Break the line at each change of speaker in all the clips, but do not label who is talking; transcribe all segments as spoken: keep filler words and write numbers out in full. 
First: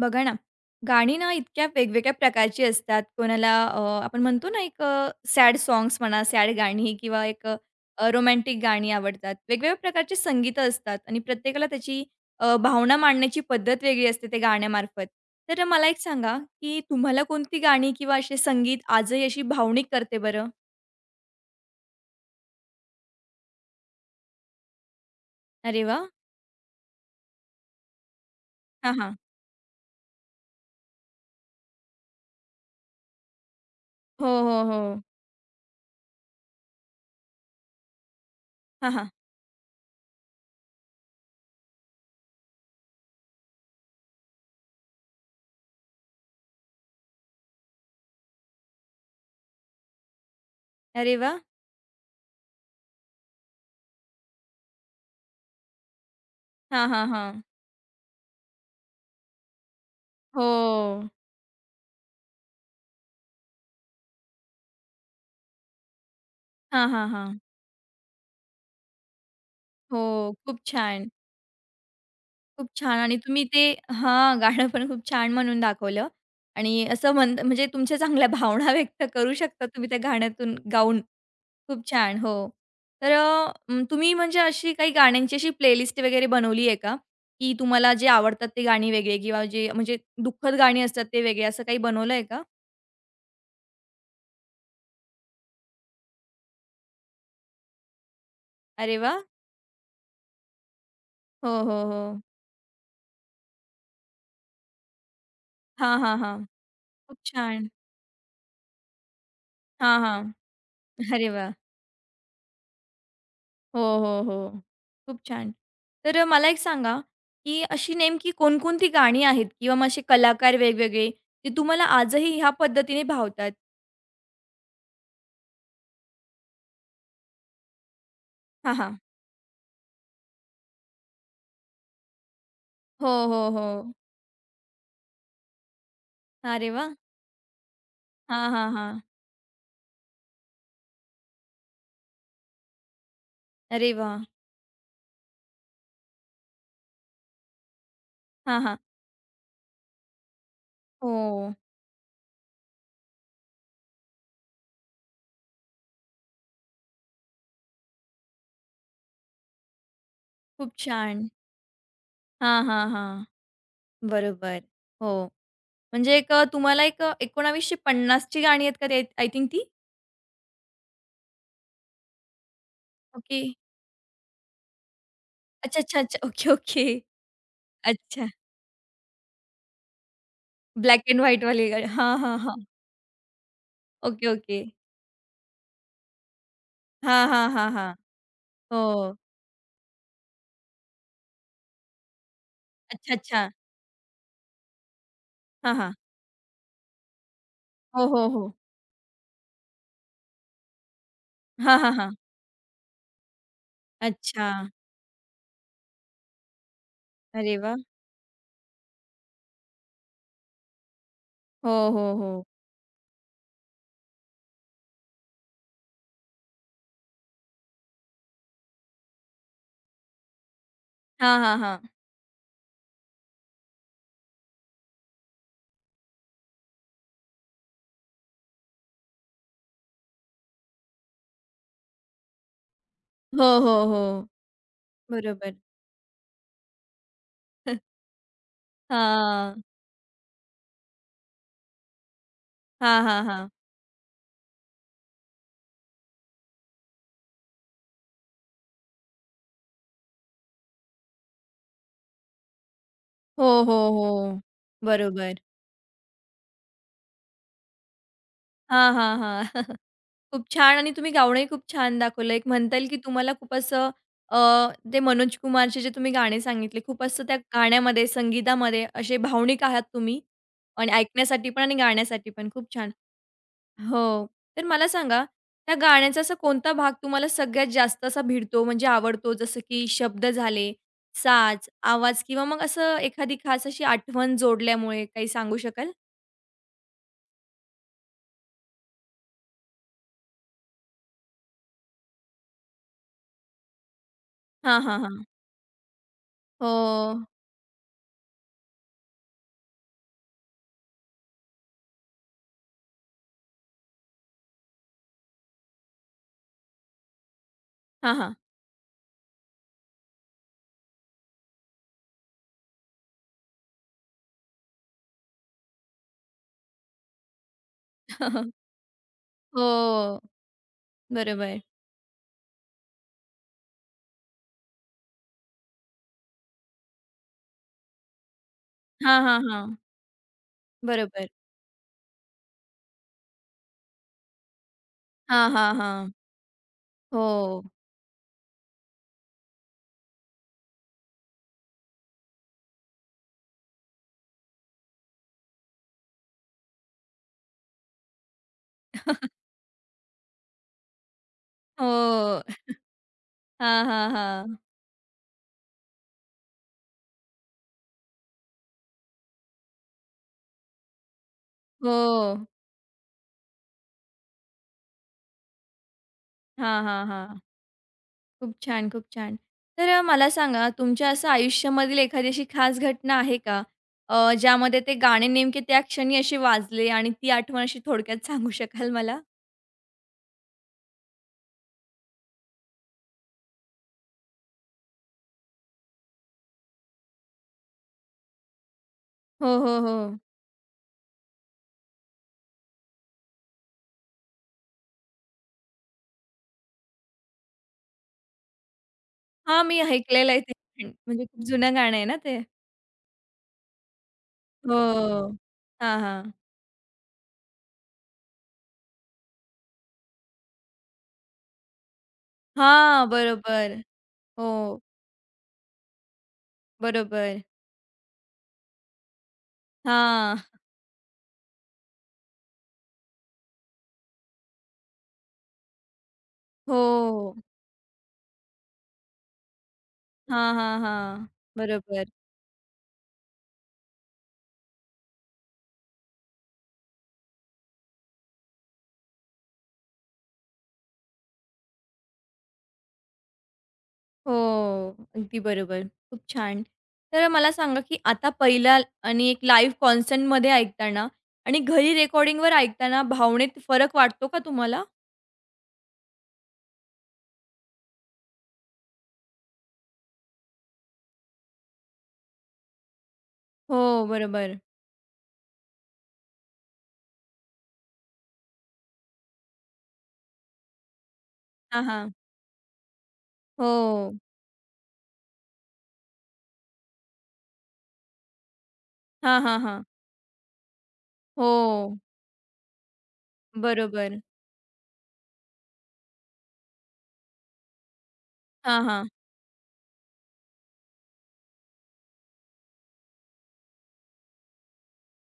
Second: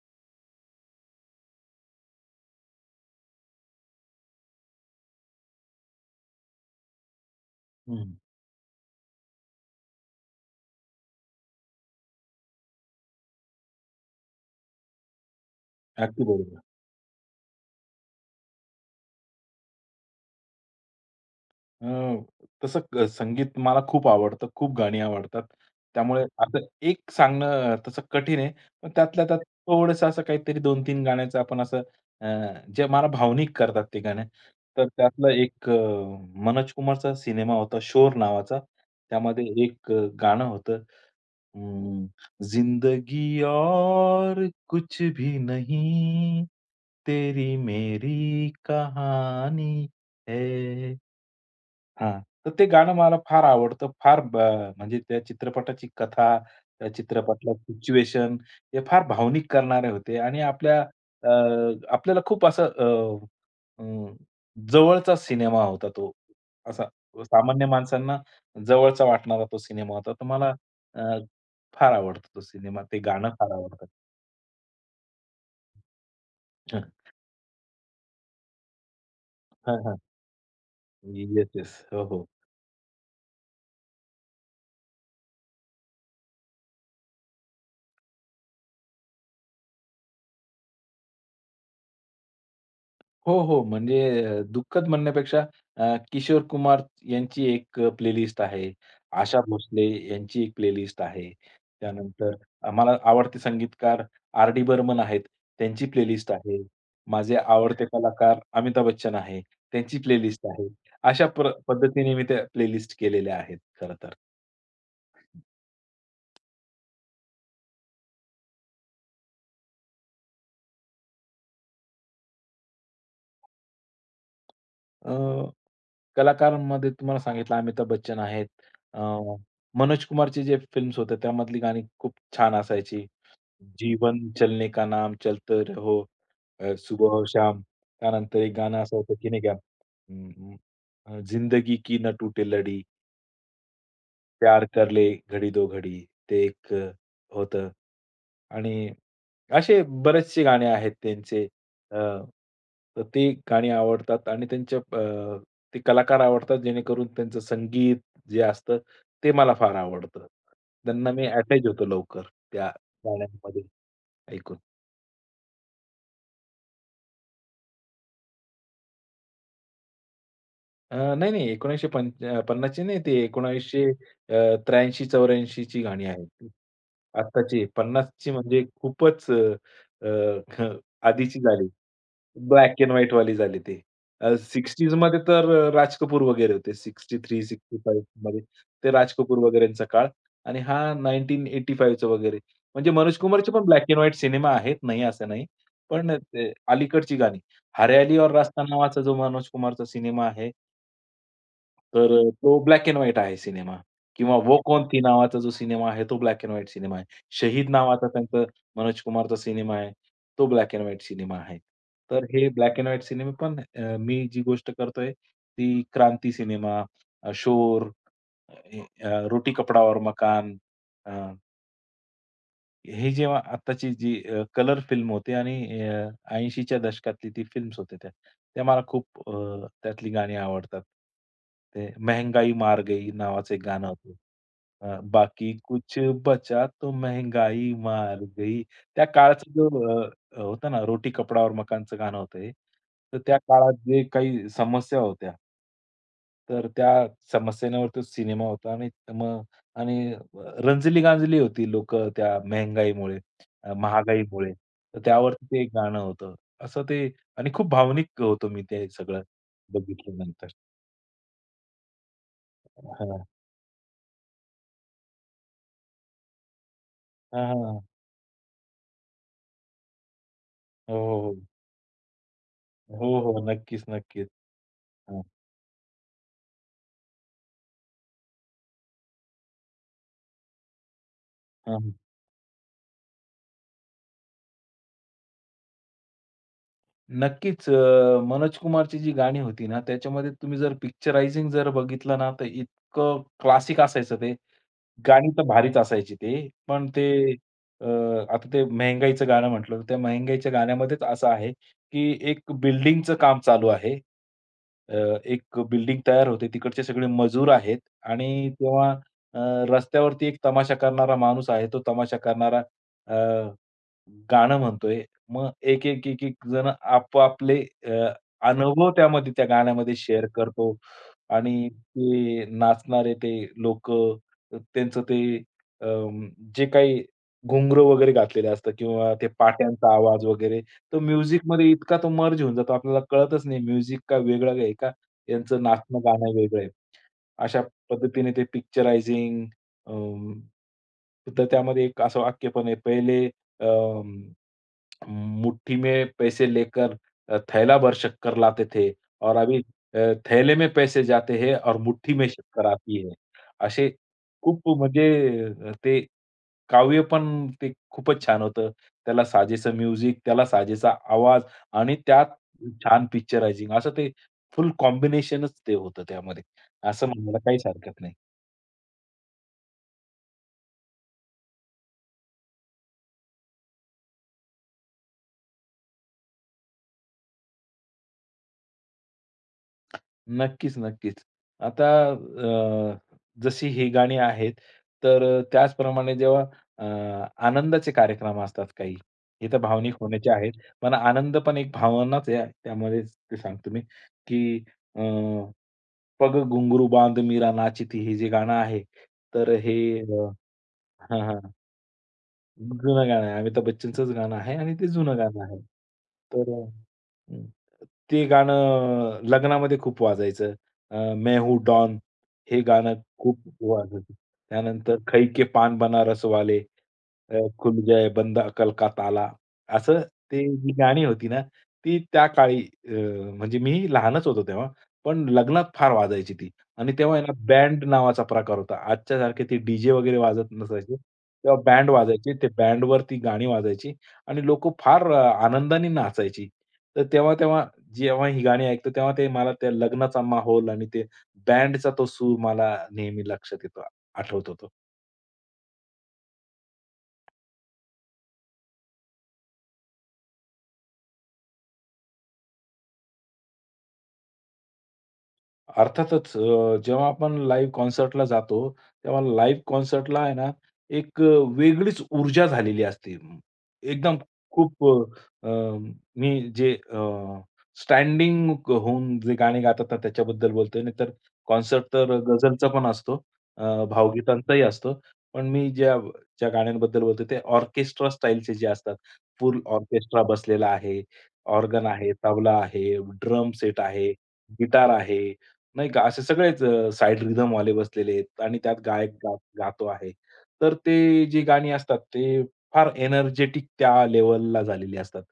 बघा ना, गाणी ना इतक्या वेगवेगळ्या प्रकारची असतात. कोणाला अ, आपण म्हणतो ना, एक अ, सॅड साँग्स म्हणा, सॅड गाणी किंवा एक अ,
हं.
रोमॅन्टिक गाणी आवडतात. वेगवेगळ्या प्रकारची संगीतं असतात आणि प्रत्येकाला त्याची अ, भावना मांडण्याची पद्धत वेगळी असते ते गाण्यामार्फत. तर मला एक
अगदी
सांगा,
बरोबर.
की तुम्हाला कोणती गाणी किंवा असे संगीत आजही अशी भावनिक करते बरं?
अ, तसं क संगीत मला खूप आवडतं, खूप गाणी आवडतात.
अरे वाह!
त्यामुळे आता एक सांगणं अ, तसं कठीण आहे. पण
हां, हां.
त्यातल्या त्यात थोडंसं असं काहीतरी दोन-तीन गाण्याचं आपण असं अ, जे मला भावनिक करतात ते गाणे.
हो, हो, हो.
तर त्यातलं एक अ, मनोज कुमारचा सिनेमा होता, शोर नावाचा.
हां, हां.
त्यामध्ये एक अ, गाणं होतं हुँ, ज़िंदगी और कुछ भी नहीं, तेरी मेरी कहानी है।
अरे वाह!
हां. तर ते गाणं मला फार आवडतं. फार ब म्हणजे त्या चित्रपटाची कथा,
हां,
त्या
हां, हां.
चित्रपटातलं सिच्युएशन हे फार भावनिक करणारे होते आणि आपल्या
हो.
अ, आपल्याला खूप असं अ, अ, जवळचा सिनेमा होता तो. असा
हां, हां, हां.
सामान्य माणसांना जवळचा वाटणारा तो सिनेमा
हो,
होता. तर मला
खूप
अ,
छान.
फार आवडतो तो
खूप
सिनेमा.
छान
ते
आणि
गाणं
तुम्ही
फार
ते
आवडतं.
हां, गाणं पण खूप छान म्हणून दाखवलं आणि
हं.
असं म्हण म्हणजे तुमच्या चांगल्या भावना व्यक्त करू शकता
हां,
तुम्ही त्या
हां.
गाण्यातून गाऊन.
Yes, yes.
खूप
हो,
छान.
हो.
हो. तर अ, अं, तुम्ही म्हणजे अशी काही गाण्यांची अशी प्लेलिस्ट वगैरे बनवली आहे का? की तुम्हाला जे आवडतात ते गाणी वेगळे किंवा जे म्हणजे दुःखद गाणी असतात ते वेगळे असं काही बनवलं आहे का?
हो, हो. म्हणजे अ, दुःखद म्हणण्यापेक्षा अ, किशोर कुमार यांची एक अ, प्लेलिस्ट आहे.
अरे वाह!
आशा भोसले यांची एक प्लेलिस्ट आहे.
हो, हो, हो.
त्यानंतर मला आवडते संगीतकार आर.डी. बर्मन आहेत, त्यांची
हां, हां,
प्लेलिस्ट
हां.
आहे.
खूप
माझे
छान.
आवडते कलाकार अमिताभ बच्चन आहे,
हां,
त्यांची
हां.
प्लेलिस्ट आहे. अशा
अरे
प्र
वाह!
पद्धतीने मी त्या प्लेलिस्ट केलेल्या आहेत
हो,
खरं तर.
हो, हो. खूप छान. तर मला एक सांगा, की अशी नेमकी कोणकोणती गाणी आहेत किंवा मग असे कलाकार वेगवेगळे, जे तुम्हाला आजही ह्या पद्धतीने भावतात?
अ, कलाकारांमध्ये तुम्हाला सांगितलं अमिताभ बच्चन आहेत.
हां, हां.
अ, मनोज कुमारचे जे फिल्म्स होते त्यामधली गाणी खूप छान असायची.
हो, हो, हो.
जीवन चलने का नाम चलते रहो
अरे
अ,
वाह!
सुबह हो शाम. त्यानंतर
हां,
एक
हां,
गाणं असं
हां.
होतं की नाही का अं, अ, जिंदगी की न टूटे लडी,
अरे वाह!
प्यार कर ले घडी दो घडी. ते एक अ, होतं
हां,
आणि
हां.
असे बरेचसे गाणे आहेत त्यांचे.
हो.
अ, तर ते गाणी आवडतात आणि त्यांच्या अ, ते कलाकार आवडतात जेणेकरून त्यांचं संगीत जे असतं ते मला फार आवडतं.
खूप
त्यांना मी
छान.
अटॅच होतो लवकर
हां,
त्या
हां, हां.
गाण्यांमध्ये
बरोबर.
ऐकून.
हो. म्हणजे एक अ, तुम्हाला एक अ, एकोणीसशे पन्नास ची गाणी आहेत का आय थिंक ती?
अ, नाही, नाही. एकोणीसशे पन्नास ची नाही ती
ओके.
एकोणीसशे त्र्याऐंशी-चौऱ्याऐंशी
अच्छा,
ची
अच्छा,
गाणी
अच्छा.
आहेत
ओके,
ती.
ओके.
आत्ताची पन्नास
अच्छा.
ची म्हणजे खूपच अ, अ, ह,
ब्लॅक एंड
आधीची
व्हाईटवाली
झाली.
गाणी. हां, हां, हां.
ब्लॅक एंड व्हाईट वाली झाली ती.
Okay,
uh,
okay.
साठ मध्ये तर अ, राज कपूर वगैरे होते.
हां, हां, हां, हां.
त्रेसष्ट पासष्ट मध्ये
हो.
ते राज कपूर वगैरेंचा काळ आणि हा एकोणीसशे पंच्याऐंशी चं वगैरे. म्हणजे
अच्छा,
मनोज
अच्छा.
कुमारचे पण ब्लॅक एंड व्हाईट सिनेमा आहेत, नाही असं नाही.
हां, हां.
पण ते अलीकडची गाणी.
हो,
हरियाली
हो,
और
हो.
रास्ता नावाचा जो मनोज कुमारचा सिनेमा आहे,
हां, हां,
तर
हां.
अ, तो ब्लॅक एंड व्हाईट आहे सिनेमा किंवा
अच्छा.
वो कौन थी नावाचा जो सिनेमा आहे, तो ब्लॅक एंड व्हाईट सिनेमा आहे.
अरे
शहीद
वाह!
नावाचा त्यांचा मनोज कुमारचा सिनेमा आहे, तो ब्लॅक एंड व्हाईट सिनेमा आहे.
हो, हो,
तर
हो.
हे ब्लॅक एंड व्हाईट सिनेमे पण अ, मी जी गोष्ट करतोय ती क्रांती सिनेमा, अ, शोर, अ, अ, रोटी कपडावर मकान
हां, हां, हां.
हे जेव्हा आत्ताची जी अ, कलर फिल्म होती आणि अ, 80च्या दशकातली ती फिल्म्स होत्या त्या. त्या मला खूप अ, त्यातली गाणी आवडतात. ते "मेहंगाई मार गई"
हो,
नावाचं एक
हो,
गाणं
हो.
होतं. अ, "बाकी
बरोबर.
कुछ बचा तो मेहंगाई मार गई." त्या काळाचा
हां.
जो अ, अ, होता ना रोटी कपडावर मकानचं गाणं होतं हे.
हां,
तर
हां,
त्या
हां.
काळात जे काही समस्या होत्या तर त्या समस्यांवरती सिनेमा होता आणि मग आणि रंजली-गांजली होती लोकं त्या महागाईमुळे
हो,
अ,
हो, हो.
महागाईमुळे. तर
बरोबर.
त्यावरती ते एक गाणं होतं. असं ते आणि खूप भावनिक होतो मी ते
हां, हां,
सगळं
हां. खूप
बघितल्यानंतर.
छान आणि तुम्ही गाणंही खूप छान दाखवलं. एक म्हणता येईल, की
हां.
तुम्हाला खूप असं अ, ते मनोज कुमारचे जे तुम्ही गाणे सांगितले, खूप असं त्या
हां, हां.
गाण्यामध्ये, संगीतामध्ये असे भावनिक आहात तुम्ही आणि
हो, हो, हो.
ऐकण्यासाठी पण आणि गाण्यासाठी पण. खूप छान.
हो, हो. नक्कीच,
हो.
नक्कीच.
तर मला
हां,
सांगा, त्या गाण्याचा असा कोणता भाग तुम्हाला सगळ्यात जास्त असा भिडतो, म्हणजे आवडतो? जसं की शब्द झाले, साज,
हां, हां.
आवाज किंवा मग असं एखादी खास अशी आठवण जोडल्यामुळे काही सांगू शकाल?
नक्कीच अ, मनोज कुमारची जी गाणी होती ना, त्याच्यामध्ये तुम्ही जर पिक्चरायझिंग जर बघितलं ना, तर इतकं क्लासिक असायचं ते.
हां, हां, हां.
गाणी तर भारीच असायची ती.
हो.
पण ते अ, आता ते मेहंगाईचं गाणं म्हटलं, त्या मेहंगाईच्या गाण्यामध्येच असं आहे, की एक बिल्डिंगचं काम चालू आहे. अ, एक बिल्डिंग तयार होते. तिकडचे सगळे मजूर आहेत
हां, हां.
आणि तेव्हा अ, रस्त्यावरती एक तमाशा करणारा माणूस आहे. तो तमाशा करणारा अ गाणं म्हणतोय. मग एक, एक, एक, एक जण आपापले अ, अनुभव त्यामध्ये त्या गाण्यामध्ये
हो.
शेअर करतो
बरोबर.
आणि ते नाचणारे ते लोक त्यांचं ते अं, जे काही घुंगरू वगैरे घातलेलं असतं किंवा
हां,
ते
हां, हां.
पाट्यांचा आवाज वगैरे, तो
बरोबर.
म्युझिकमध्ये इतका तो मर्ज होऊन जातो आपल्याला कळतच नाही म्युझिक का वेगळं आहे का
हां,
यांचं
हां,
नाचणं
हां.
गाणं वेगळं आहे. अशा
हो.
पद्धतीने ते पिक्चरायझिंग तर त्यामध्ये एक असं वाक्य पण आहे. पहिले मुट्ठी में पैसे लेकर अ, थैला भर शक्कर लाते थे और अभी अ, थैले में पैसे जाते हैं और मुट्ठी में
हो.
शक्कर आती है.
हां,
असे
हां, हां.
खूप म्हणजे अ, ते काव्य पण ते खूपच छान होतं. त्याला साजेसं म्युझिक, त्याला साजेसा आवाज आणि त्यात
हो.
छान पिक्चरायझिंग असं ते फुल कॉम्बिनेशनच ते होतं त्यामध्ये.
हां, हां,
असं म्हणायला
हां.
काहीच हरकत नाही.
खूप छान, खूप छान. तर अ, मला सांगा तुमच्या असं आयुष्यामधील एखादी अशी खास घटना आहे का? अ, ज्यामध्ये ते गाणे नेमके त्या क्षणी असे वाजले आणि ती आठवण अशी थोडक्यात सांगू शकाल मला?
नक्कीच, नक्कीच. आता अ, जशी ही गाणी आहेत, तर अ, त्याचप्रमाणे जेव्हा अ, आनंदाचे कार्यक्रम असतात काही, हे
हो,
तर
हो, हो.
भावनिक होण्याचे आहेत. पण आनंद पण एक भावनाच आहे. त्यामध्येच ते सांगतो मी, की अ, पग घुंगरू बांध मीरा नाचती हे जे गाणं आहे, तर
हां,
हे
मी
अ,
ऐकलेलं आहे ते पण.
हां,
म्हणजे
हां.
खूप जुनं गाणं आहे ना ते?
जुनं गाणं आहे. अमिताभ बच्चनचंच गाणं आहे आणि ते जुनं
हो.
गाणं आहे.
हां, हां.
तर ते गाणं लग्नामध्ये खूप वाजायचं. अ, मैं हूँ डॉन हे गाणं
हां,
खूप
बरोबर.
वाजायचं.
हो,
त्यानंतर खई के पान बनारस वाले.
बरोबर.
अ, खुल जाए बंदा अकल का ताला. असं
हां.
ते जी गाणी होती ना, ती त्या काळी अ, म्हणजे मी लहानच होतो तेव्हा, पण लग्नात फार वाजायची ती आणि तेव्हा आहे ना
हो.
बँड नावाचा प्रकार होता. आजच्यासारखे ते डी-जे वगैरे वाजत
हां, हां,
नसायचे.
हां.
तेव्हा बँड
बरोबर.
वाजायचे. ते बँडवर ती गाणी वाजायची आणि लोकं फार अ, आनंदाने नाचायची. तर तेव्हा-तेव्हा जेव्हा ही गाणी ऐकतो, तेव्हा ते मला त्या लग्नाचा माहोल आणि ते बँडचा तो सूर मला नेहमी लक्षात येतो,
हो,
आठवत होतो.
अगदी बरोबर. खूप छान. तर मला सांगा, की आता पहिला आणि एक लाईव्ह कॉन्सर्टमध्ये ऐकताना आणि घरी रेकॉर्डिंगवर ऐकताना भावनेत फरक वाटतो का तुम्हाला?
अर्थातच अ, जेव्हा आपण लाईव्ह कॉन्सर्टला जातो, तेव्हा लाईव्ह कॉन्सर्टला आहे ना, एक अ, वेगळीच ऊर्जा झालेली असते. म,
हो,
एकदम
बरोबर.
खूप अ, अम, मी जे अ, स्टँडिंग होऊन जे गाणे गातात ना, त्याच्याबद्दल बोलतोय. नाहीतर
हां,
कॉन्सर्ट
हां.
तर गझलचा पण असतो, अ,
हो.
भावगीतांचाही असतो. पण मी ज्या ज्या गाण्यांबद्दल बोलतोय, ते ऑर्केस्ट्रा स्टाईलचे जे असतात.
हां, हां,
फुल
हां.
ऑर्केस्ट्रा बसलेला आहे, ऑर्गन
हो,
आहे, तबला आहे, ड्रम सेट आहे,
बरोबर.
गिटार आहे. नाही का, असे सगळेच अ, साइड रिदमवाले बसलेले आहेत आणि त्यात
हां, हां.
गायक गा गातो आहे. तर ते जी गाणी असतात ते फार एनर्जेटिक त्या लेव्हलला झालेली असतात.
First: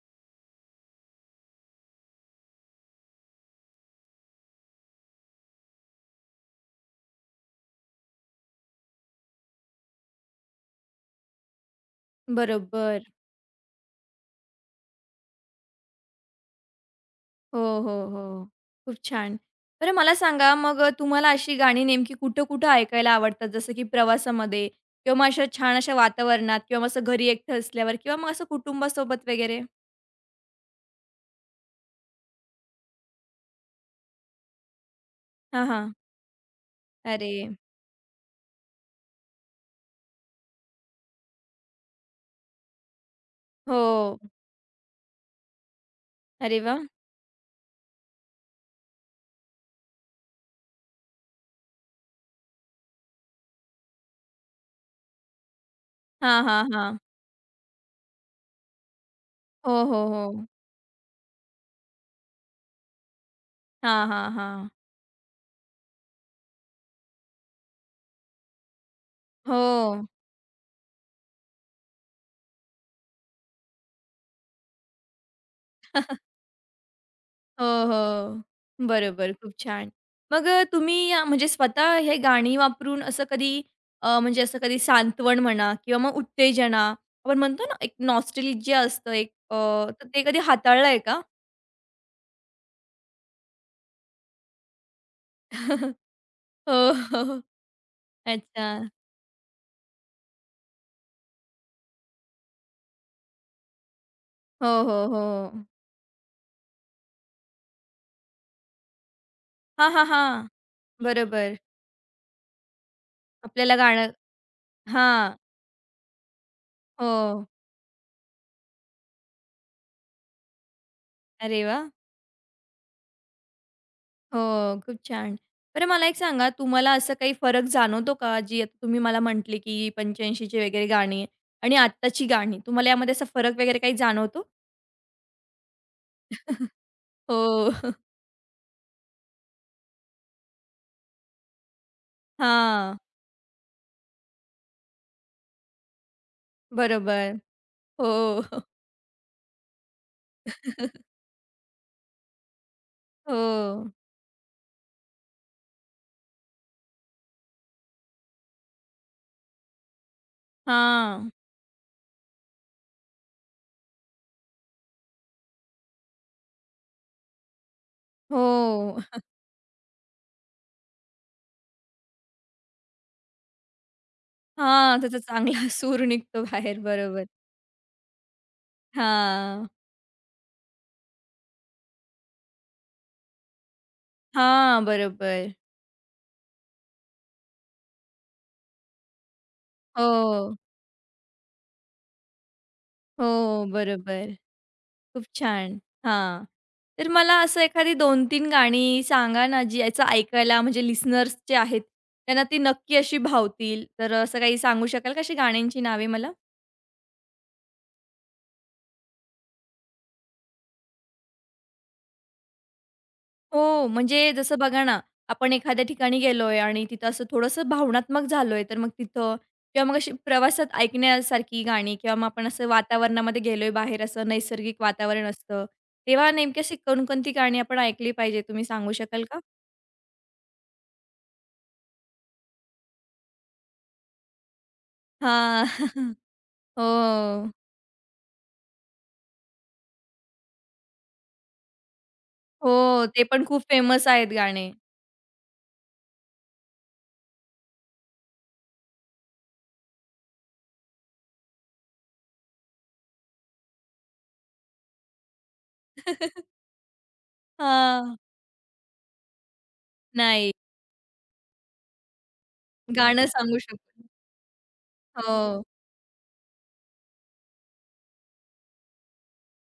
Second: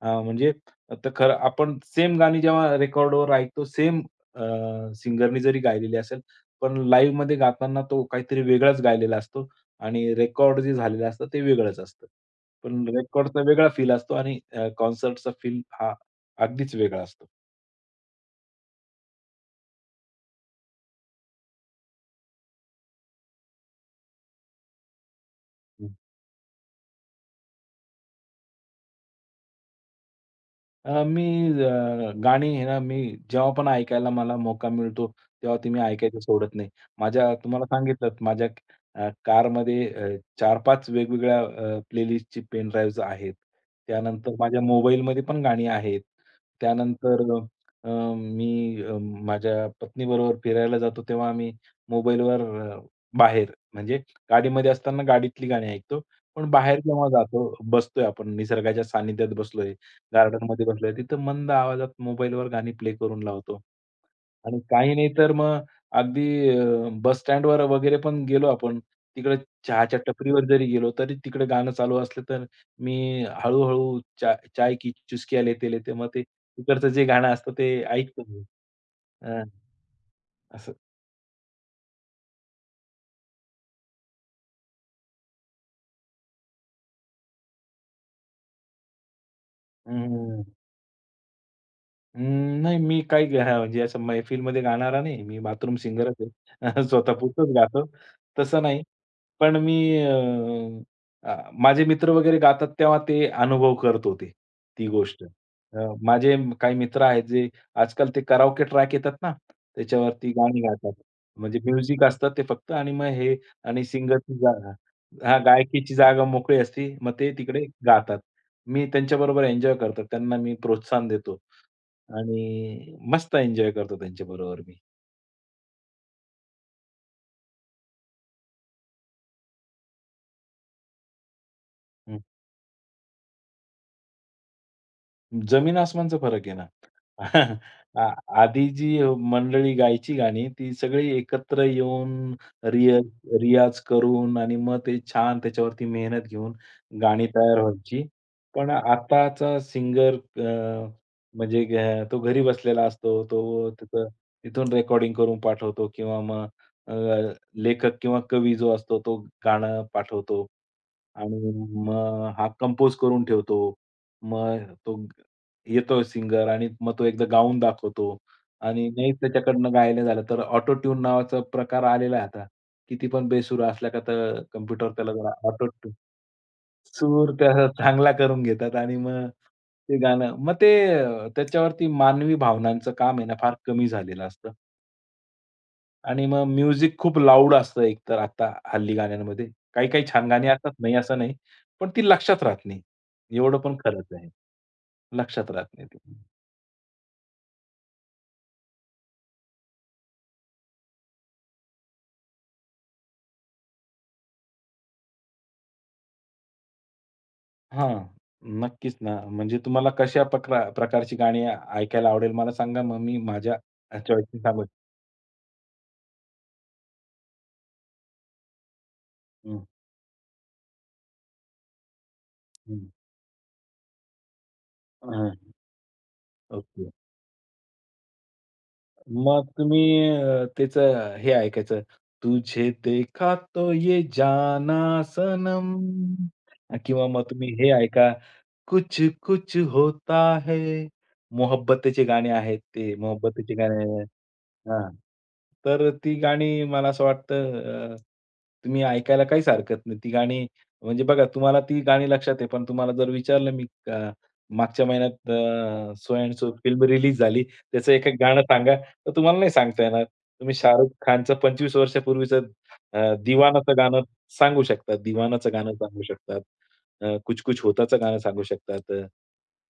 अ, म्हणजे तर खरं आपण सेम गाणी जेव्हा रेकॉर्डवर ऐकतो सेम सिंगरनी जरी गायलेली असेल, पण लाईव्हमध्ये गाताना तो काहीतरी वेगळाच गायलेला असतो आणि रेकॉर्ड जे झालेलं असतं ते वेगळंच असतं. पण
बरोबर.
रेकॉर्डचा वेगळा फील असतो आणि कॉन्सर्टचा फील हा अगदीच वेगळा असतो.
हो, हो, हो. हो. खूप छान. बरं मला सांगा मग तुम्हाला अशी गाणी नेमकी कुठं-कुठं ऐकायला आवडतात? जसं की प्रवासामध्ये किंवा मग अशा छान अशा वातावरणात किंवा मग असं घरी एकटं असल्यावर किंवा मग असं कुटुंबासोबत वगैरे?
अ, मी अ, गाणी आहे ना, मी जेव्हा पण ऐकायला मला मोका मिळतो, तेव्हा
हां,
ती मी
हां.
ऐकायचं सोडत नाही.
अरे
माझ्या तुम्हाला सांगितलं माझ्या अ, कारमध्ये अ, चार-पाच वेगवेगळ्या अ, प्लेलिस्टची पेन ड्राइव्हज आहेत.
हो.
त्यानंतर माझ्या मोबाईलमध्ये पण गाणी आहेत.
अरे वाह!
त्यानंतर अ, मी अ, माझ्या पत्नीबरोबर फिरायला जातो, तेव्हा आम्ही मोबाईलवर अ, बाहेर म्हणजे गाडीमध्ये असताना गाडीतली गाणी ऐकतो.
हां,
पण
हां,
बाहेर
हां.
जेव्हा जातो, बसतोय आपण निसर्गाच्या सानिध्यात बसलोय,
हो, हो, हो.
गार्डनमध्ये बसलोय. तिथं मंद आवाजात मोबाईलवर गाणी प्ले करून लावतो
हां, हां,
आणि
हां.
काही नाही तर मग अगदी अ, बस स्टँडवर वगैरे पण गेलो आपण, तिकडे चहाच्या
हो.
टपरीवर जरी गेलो, तरी तिकडे गाणं चालू असलं, तर मी हळू-हळू चा चाय की चुस्किया लेते-लेते मग ते तिकडचं जे गाणं असतं
हो,
ते ऐकतो मी.
हो. बरोबर.
अ,
खूप छान. मग अ,
असं.
तुम्ही अ, म्हणजे स्वतः हे गाणी वापरून असं कधी अ, म्हणजे असं कधी सांत्वन म्हणा किंवा मग उत्तेजना आपण म्हणतो ना, एक नॉस्टॅल्जिया असतं एक अ, तर ते कधी
हं,
हाताळलंय का?
अं, नाही मी काही गा म्हणजे असं मैफिलमध्ये गाणारा नाही. मी बाथरूम सिंगरच आहे.
हो, हो.
स्वतःपुरतंच गातो. तसं नाही.
अच्छा.
पण मी अ, अ, माझे मित्र वगैरे गातात तेव्हा ते अनुभव करत होते,
हो,
ती
हो,
गोष्ट.
हो.
अ, माझे म- काही मित्र आहेत जे आजकाल ते कराओके ट्रॅक येतात ना,
हां, हां,
त्याच्यावरती
हां.
गाणी गातात.
बरोबर.
म्हणजे म्युझिक असतं ते फक्त आणि मग हे
आपल्याला
आणि
गाणं
सिंगरची जागा
हां.
हां, गायकीची जागा मोकळी असते. मग ते
हो.
तिकडे गातात. मी त्यांच्याबरोबर एन्जॉय करतो. त्यांना मी प्रोत्साहन देतो
अरे वाह!
आणि मस्त एन्जॉय करतो त्यांच्याबरोबर मी.
हो, खूप छान. बरं मला एक सांगा, तुम्हाला असं काही फरक जाणवतो का? जी आता तुम्ही मला म्हटले, की पंच्याऐंशी ची वगैरे गाणी आणि आत्ताची गाणी. तुम्हाला यामध्ये असा फरक वगैरे काही जाणवतो?
जमीन-आसमानचा फरक आहे ना.
हो.
आ आधी जी मंडळी गायची गाणी, ती सगळी एकत्र येऊन
हां.
रियाज रियाज करून आणि मग ते छान त्याच्यावरती मेहनत घेऊन गाणी
बरोबर.
तयार व्हायची.
हो.
पण आताचा सिंगर अ, म्हणजे अ, तो घरी बसलेला असतो. तो
हो.
त्याचं तिथून रेकॉर्डिंग करून पाठवतो किंवा मग अ, लेखक किंवा कवी जो असतो तो गाणं पाठवतो
हां.
आणि मग हा कंपोज करून ठेवतो. मग तो येतो सिंगर आणि मग तो एकदा गाऊन दाखवतो आणि
हो.
नाहीच त्याच्याकडनं गायलं झालं, तर ऑटो ट्यून नावाचा प्रकार आलेला आहे आता. किती पण बेसूर असला का तर कॉम्प्युटर
हां,
त्याला
त्याचा
जरा
चांगला
ऑटो ट्यून
सूर निघतो बाहेर. बरोबर.
सूर त्याचा चांगला करून घेतात आणि मग
हां.
ते गाणं मग ते अ, त्याच्यावरती मानवी भावनांचं काम आहे ना फार कमी झालेलं असतं
हां, बरोबर.
आणि मग म्युझिक खूप लाऊड असतं एकतर आता हल्ली गाण्यांमध्ये. काही-काही छान गाणी
हो.
असतात, नाही असं नाही. पण ती लक्षात राहत नाही. एवढं
हो,
पण खरंच आहे.
बरोबर. खूप
लक्षात राहत
छान.
नाही ती.
हां. तर मला असं एखादी दोन-तीन गाणी सांगा ना, जी याचं ऐकायला म्हणजे लिसनर्स जे आहेत, त्यांना ती नक्की अशी भावतील. तर असं काही सांगू शकाल का अशी गाण्यांची नावे मला?
हां, नक्कीच ना. म्हणजे तुम्हाला कशा प्रका प्रकारची गाणी ऐकायला आवडेल मला सांगा, मग मी माझ्या
हो, म्हणजे
चॉईसनी
जसं
सांगू
बघा ना, आपण एखाद्या ठिकाणी गेलोय आणि तिथं असं थोडंसं भावनात्मक झालोय, तर मग तिथं
हं,
किंवा मग अशी प्रवासात ऐकण्यासारखी गाणी किंवा मग आपण असं
हं.
वातावरणामध्ये गेलोय, बाहेर असं नैसर्गिक वातावरण
हां,
असतं, तेव्हा नेमकी अशी
ओके.
कोणकोणती गाणी आपण ऐकली पाहिजे, तुम्ही सांगू शकाल का?
मग तुम्ही अ, त्याचं हे ऐकायचं, तुझे देखा तो ये जाना
हां.
सनम
हो.
किंवा मग तुम्ही हे ऐका, कुछ कुछ होता है. मोहब्बतेचे गाणे आहेत ते,
हो, ते पण
मोहब्बतेचे
खूप
गाणे
फेमस आहेत गाणे.
हां. तर ती गाणी मला असं वाटतं अ, तुम्ही ऐकायला काहीच हरकत नाही. ती गाणी म्हणजे बघा तुम्हाला ती गाणी लक्षात आहे, पण तुम्हाला जर विचारलं मी अ, मागच्या महिन्यात uh, so and so film release झाली, त्याचं एक-एक
हां,
गाणं सांगा, तर तुम्हाला नाही सांगता येणार.
नाही
तुम्ही शाहरुख खानचं पंचवीस वर्षापूर्वीचं अ,
गाणं सांगू
दिवानाचं गाणं
शकतो.
सांगू शकतात. दिवानाचं
हो,
गाणं सांगू शकतात. अ, कुछ कुछ होताचं गाणं सांगू शकतात अ,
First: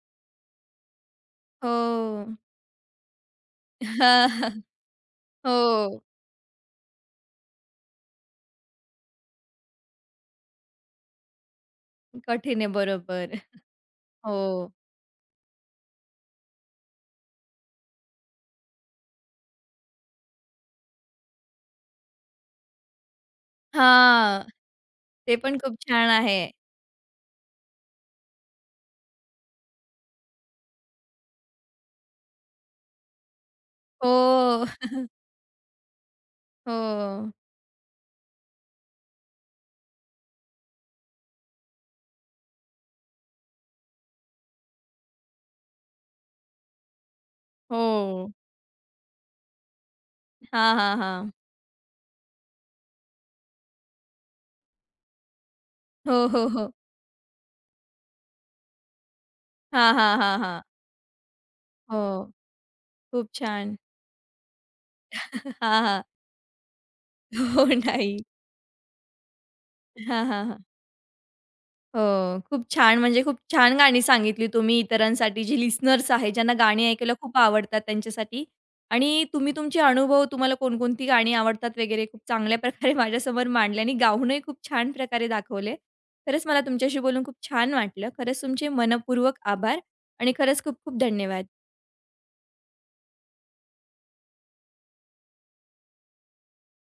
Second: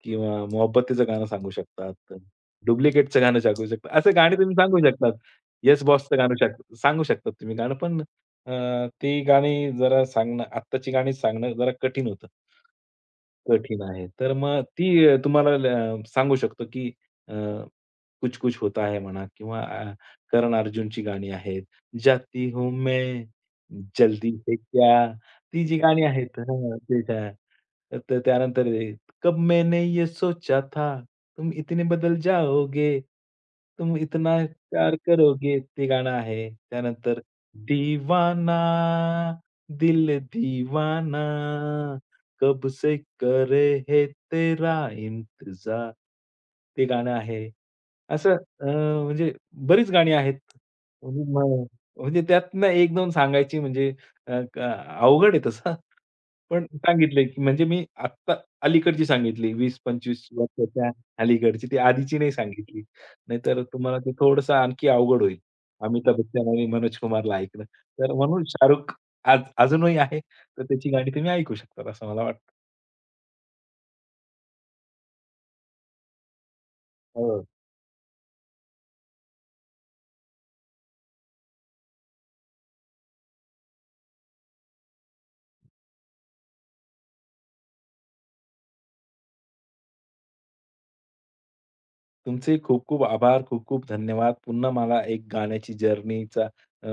किंवा मोहब्बतेचं गाणं सांगू शकतात.
हो.
डुप्लिकेटचं गाणं सांगू शकतात. असे गाणी तुम्ही सांगू शकतात.
हो,
येस बॉसचं गाणं शक सांगू शकतात तुम्ही गाणं. पण अ, ती गाणी जरा सांगणं आत्ताची गाणी सांगणं जरा कठीण होतं.
कठीण आहे बरोबर.
कठीण आहे. तर मग
हो.
ती अ, तुम्हाला ल सांगू शकतो, की अ, कुछ कुछ होता है म्हणा किंवा अ, करण अर्जुनची गाणी आहेत. जाती हूँ मैं, जल्दी
हां,
है क्या,
ते पण
ती
खूप
जी गाणी
छान आहे.
आहेत हां, ते त्या तर त्यानंतर हे, कब मैंने ये सोचा था, तुम इतने बदल जाओगे, तुम इतना
हो,
प्यार करोगे, ते गाणं आहे.
हो,
त्यानंतर दीवाना, दिल दीवाना, कब से करे है तेरा इंतजार, ते गाणं आहे.
हो.
असं अ, म्हणजे बरीच गाणी आहेत.
हां, हां,
म्हणजे
हां.
म म्हणजे त्यातनं एक-दोन सांगायची म्हणजे अ, क अवघड आहे तसं.
हो, हो,
पण
हो.
सांगितलंय की म्हणजे मी आत्ता अलीकडची सांगितली
हां, हां,
वीस-पंचवीस
हां, हां.
वर्षाच्या अलीकडची. ती आधीची
हो,
नाही सांगितली.
खूप
नाहीतर
छान.
तुम्हाला ते थोडंसं आणखी अवघड होईल.
हां, हां.
अमिताभ बच्चन आणि मनोज कुमारला ऐकणं.
हो,
तर
नाही.
म्हणून शाहरुख आज अजूनही आहे.
हां, हां, हां.
तर त्याची गाणी तुम्ही ऐकू शकता असं मला
हो,
वाटतं.
खूप छान. म्हणजे खूप छान गाणी सांगितली तुम्ही इतरांसाठी जे लिसनर्स आहेत, ज्यांना गाणी ऐकायला खूप
हो.
आवडतात त्यांच्यासाठी आणि तुम्ही तुमचे अनुभव, तुम्हाला कोणकोणती गाणी आवडतात वगैरे खूप चांगल्या प्रकारे माझ्यासमोर मांडले आणि गाऊनही खूप छान प्रकारे दाखवले. खरंच मला तुमच्याशी बोलून खूप छान वाटलं. खरंच तुमचे मनःपूर्वक आभार आणि खरंच खूप खूप धन्यवाद.
तुमचे खूप खूप आभार, खूप खूप धन्यवाद. पुन्हा मला एक गाण्याची जर्नीचा अ,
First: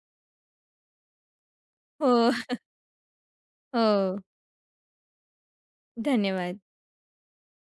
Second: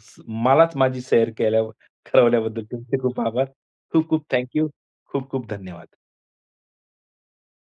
स मलाच माझी सैर केल्या
हो,
करवल्याबद्दल तुमचे खूप आभार. खूप
हो.
खूप थँक खूप खूप धन्यवाद.
धन्यवाद.